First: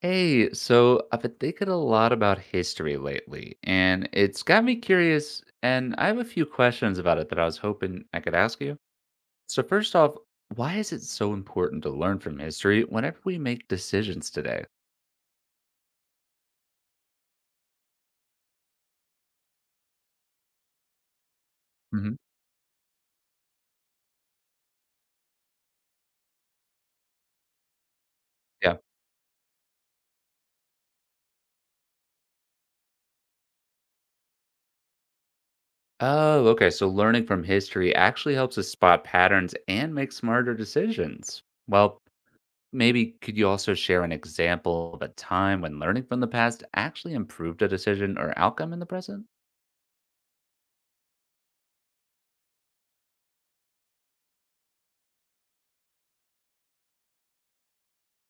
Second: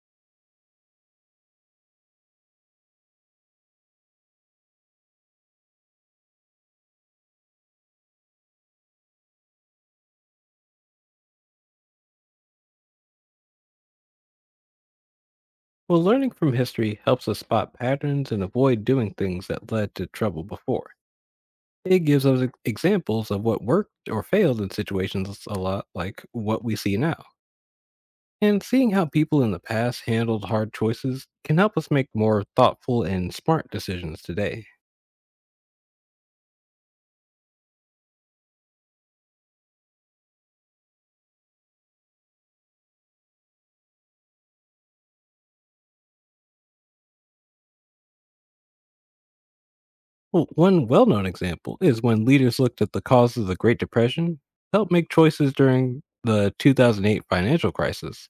Hey, so I've been thinking a lot about history lately, and it's got me curious, and I have a few questions about it that I was hoping I could ask you. So first off, why is it so important to learn from history whenever we make decisions today? Well, learning from history helps us spot patterns and avoid doing things that led to trouble before. It Hmm. gives us examples of what worked or failed in situations a lot like what we see now. And Yeah. seeing how people in the past handled hard choices can help us make more thoughtful and smart decisions today. Oh, okay. So learning from history actually helps us spot patterns and make smarter decisions. Well, maybe could you also share an example of a time when learning from the past actually improved a decision or outcome in the present? Well, one well known example is when leaders looked at the causes of the Great Depression, helped make choices during the 2008 financial crisis.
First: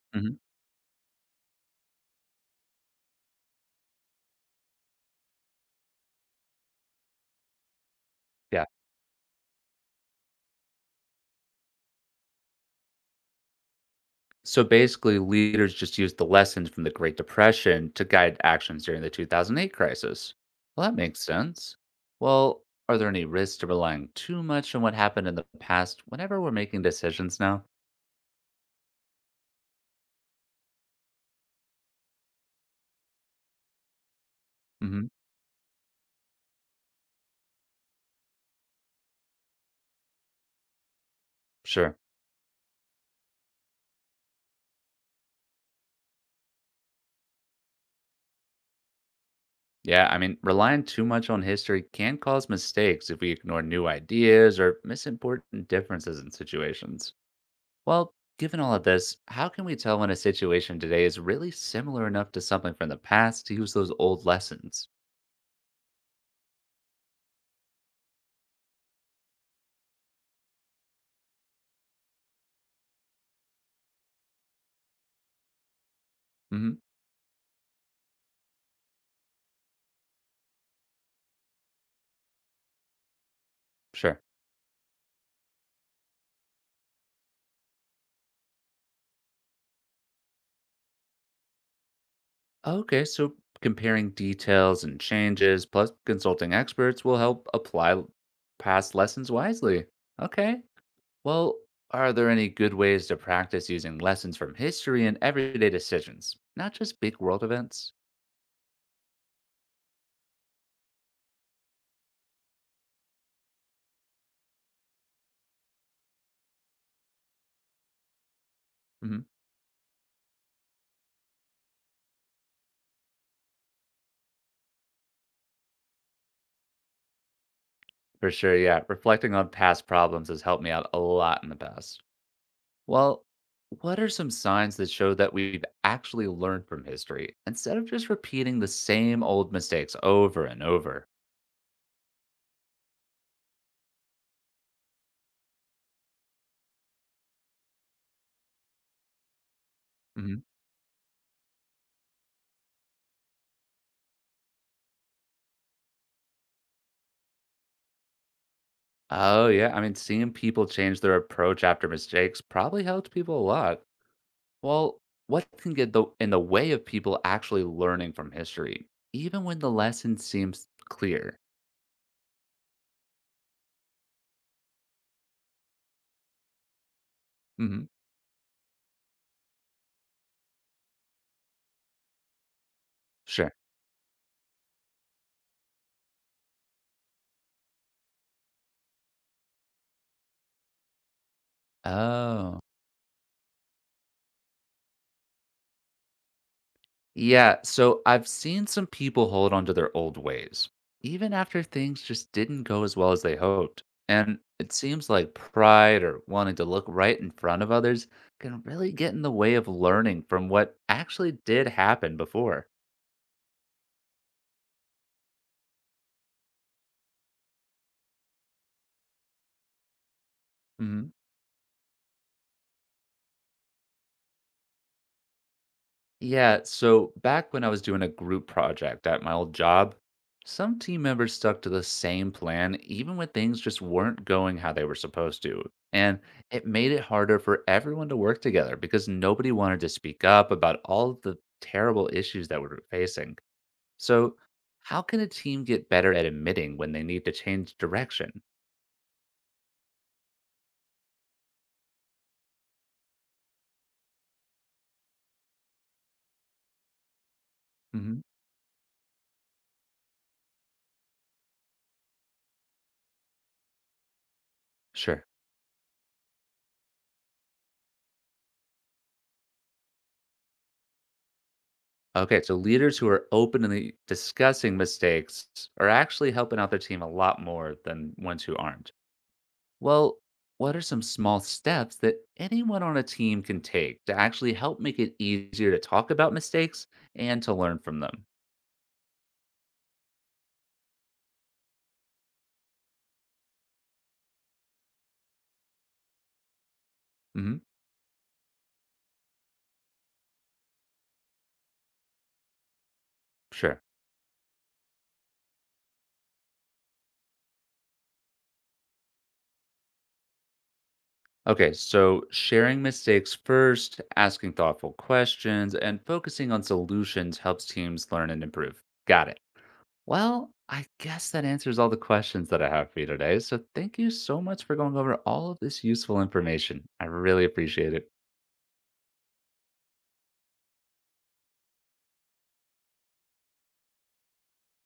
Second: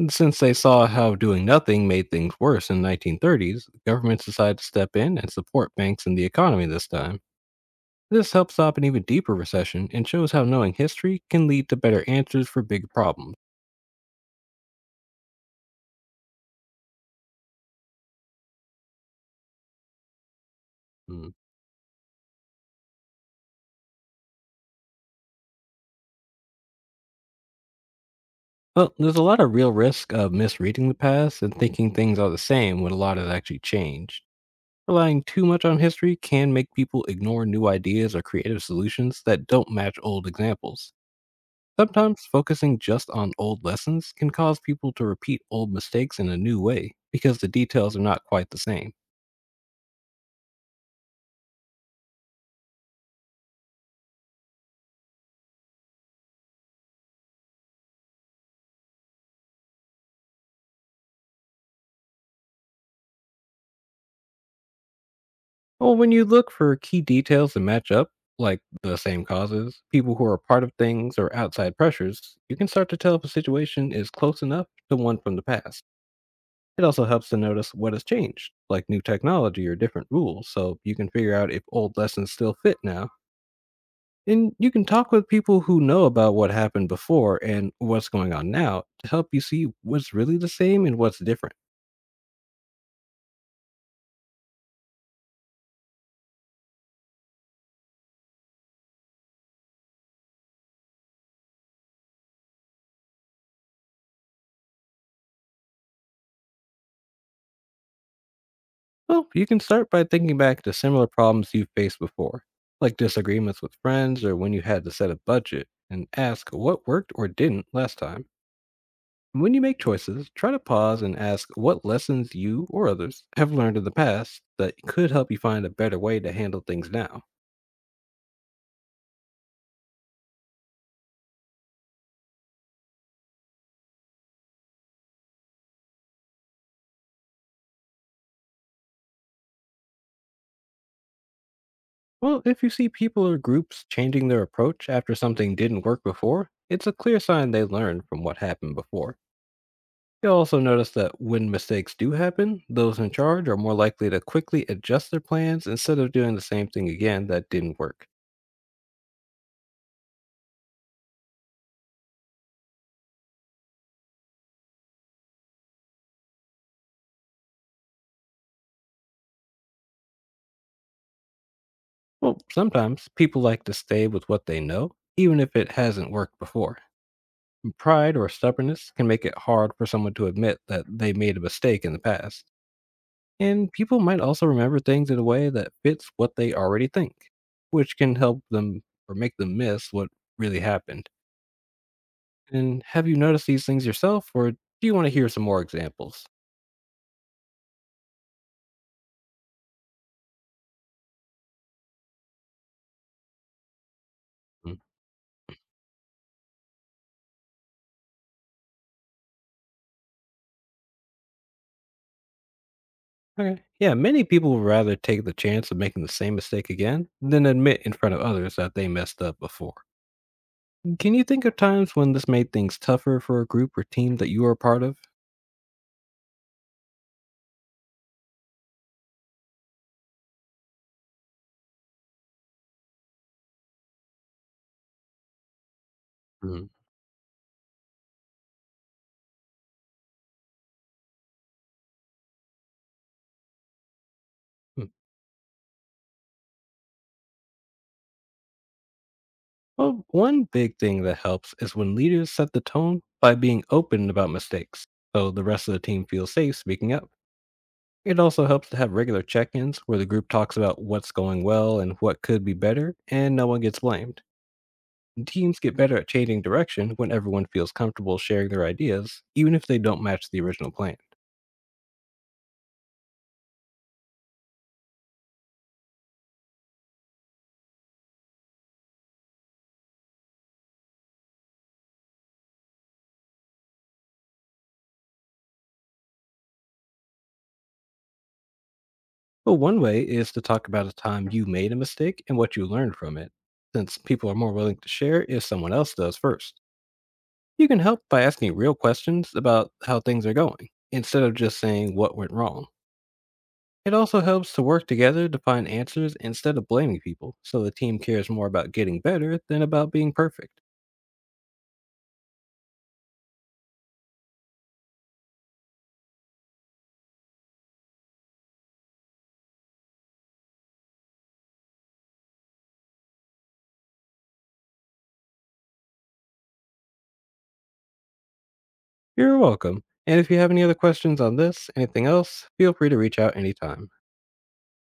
And Hmm. since they saw how doing nothing made things worse in the 1930s, governments decided to step in and support banks and the economy this time. This helped Yeah. stop an even deeper recession and shows how knowing history can lead to better answers for big problems. So basically, leaders just used the lessons from the Great Depression to guide actions during the 2008 crisis. Well, that makes Mm. sense. Well, are there any risks to relying too much on what happened in the past whenever we're making decisions now? Well, there's a lot of real risk of misreading the past and thinking things are the same when a lot has actually changed. Hmm. Relying too much on history can make people ignore new ideas or creative solutions that don't match old examples. Sure. Sometimes focusing just on old lessons can cause people to repeat old mistakes in a new way because the details are not quite the same. Yeah, I mean, relying too much on history can cause mistakes if we ignore new ideas or miss important differences in situations. Well, given all of this, how can we tell when a situation today is really similar enough to something from the past to use those old lessons? Well, when you look for key details that match up, like the same causes, people who are part of things, or outside pressures, you can start to tell if a situation is close enough to one from the past. Mhm. It also helps to notice what has changed, like new technology or different rules, so you can figure out if old lessons still fit now. Sure. And you can talk with people who know about what happened before and what's going on now to help you see what's really the same and what's different. Okay, so comparing details and changes plus consulting experts will help apply past lessons wisely. Okay. Well, are there any good ways to practice using lessons from history in everyday decisions, not just big world events? Well, you can start by thinking back to similar problems you've faced before, like disagreements with friends or when you had to set a budget, and ask what worked or didn't last time. Hmm. When you make choices, try to pause and ask what lessons you or others have learned in the past that could help you find a better way to handle things now. For sure, yeah. Reflecting on past problems has helped me out a lot in the past. Well, what are some signs that show that we've actually learned from history instead of just repeating the same old mistakes over and over? Well, if you see people or groups changing their approach after something didn't work before, it's a clear sign they learned from what happened before. You'll Mm-hmm. also notice that when mistakes do happen, those in charge are more likely to quickly adjust their plans instead of doing the same thing again that didn't work. Oh, yeah. I mean, seeing people change their approach after mistakes probably helped people a lot. Well, what can get the, in the way of people actually learning from history, even when the lesson seems clear? Well, sometimes people like to stay with what they know, even if it hasn't worked before. Hmm. Pride or stubbornness can make it hard for someone to admit that they made a mistake in the past. Sure. And people might also remember things in a way that fits what they already think, which can help them or make them miss what really happened. Oh, And have you noticed these things yourself, or do you want to hear some more examples? yeah. So I've seen some people hold on to their old ways, even after things just didn't go as well as they hoped. And it Mm. seems like pride or wanting to look right in front of others can really get in the way of learning from what actually did happen before. Okay. Yeah, many people would rather take the chance of making the same mistake again than admit in front of others that they messed up before. Mhm. Can you think of times when this made things tougher for a group or team that you were a part of? Yeah, so back when I was doing a group project at my old job, some team members stuck to the same plan even when things just weren't going how they were supposed to. And it Mm. made it harder for everyone to work together because nobody wanted to speak up about all of the terrible issues that we were facing. So, how can a team get better at admitting when they need to change direction? Well, one big thing that helps is when leaders set the tone by being open about mistakes, so the rest of the team feels safe speaking up. It Mhm. also helps to have regular check ins where the group talks about what's going well and what could be better, and no one gets blamed. Sure. And teams get better at changing direction when everyone feels comfortable sharing their ideas, even if they don't match the original plan. Okay, so leaders who are openly discussing mistakes are actually helping out their team a lot more than ones who aren't. Well, what are some small steps that anyone on a team can take to actually help make it easier to talk about mistakes and to learn from them? But one way is to talk about a time you made a mistake and what you learned from it, since people are more willing to share if someone else does first. Hmm. You can help by asking real questions about how things are going instead of just saying what went wrong. Sure. It also helps to work together to find answers instead of blaming people, so the team cares more about getting better than about being perfect. Okay, so sharing mistakes first, asking thoughtful questions, and focusing on solutions helps teams learn and improve. Got it. Well, I guess that answers all the questions that I have for you today. So thank you so much for going over all of this useful information. I really appreciate it. You're welcome. And if you have any other questions on this, anything else, feel free to reach out anytime.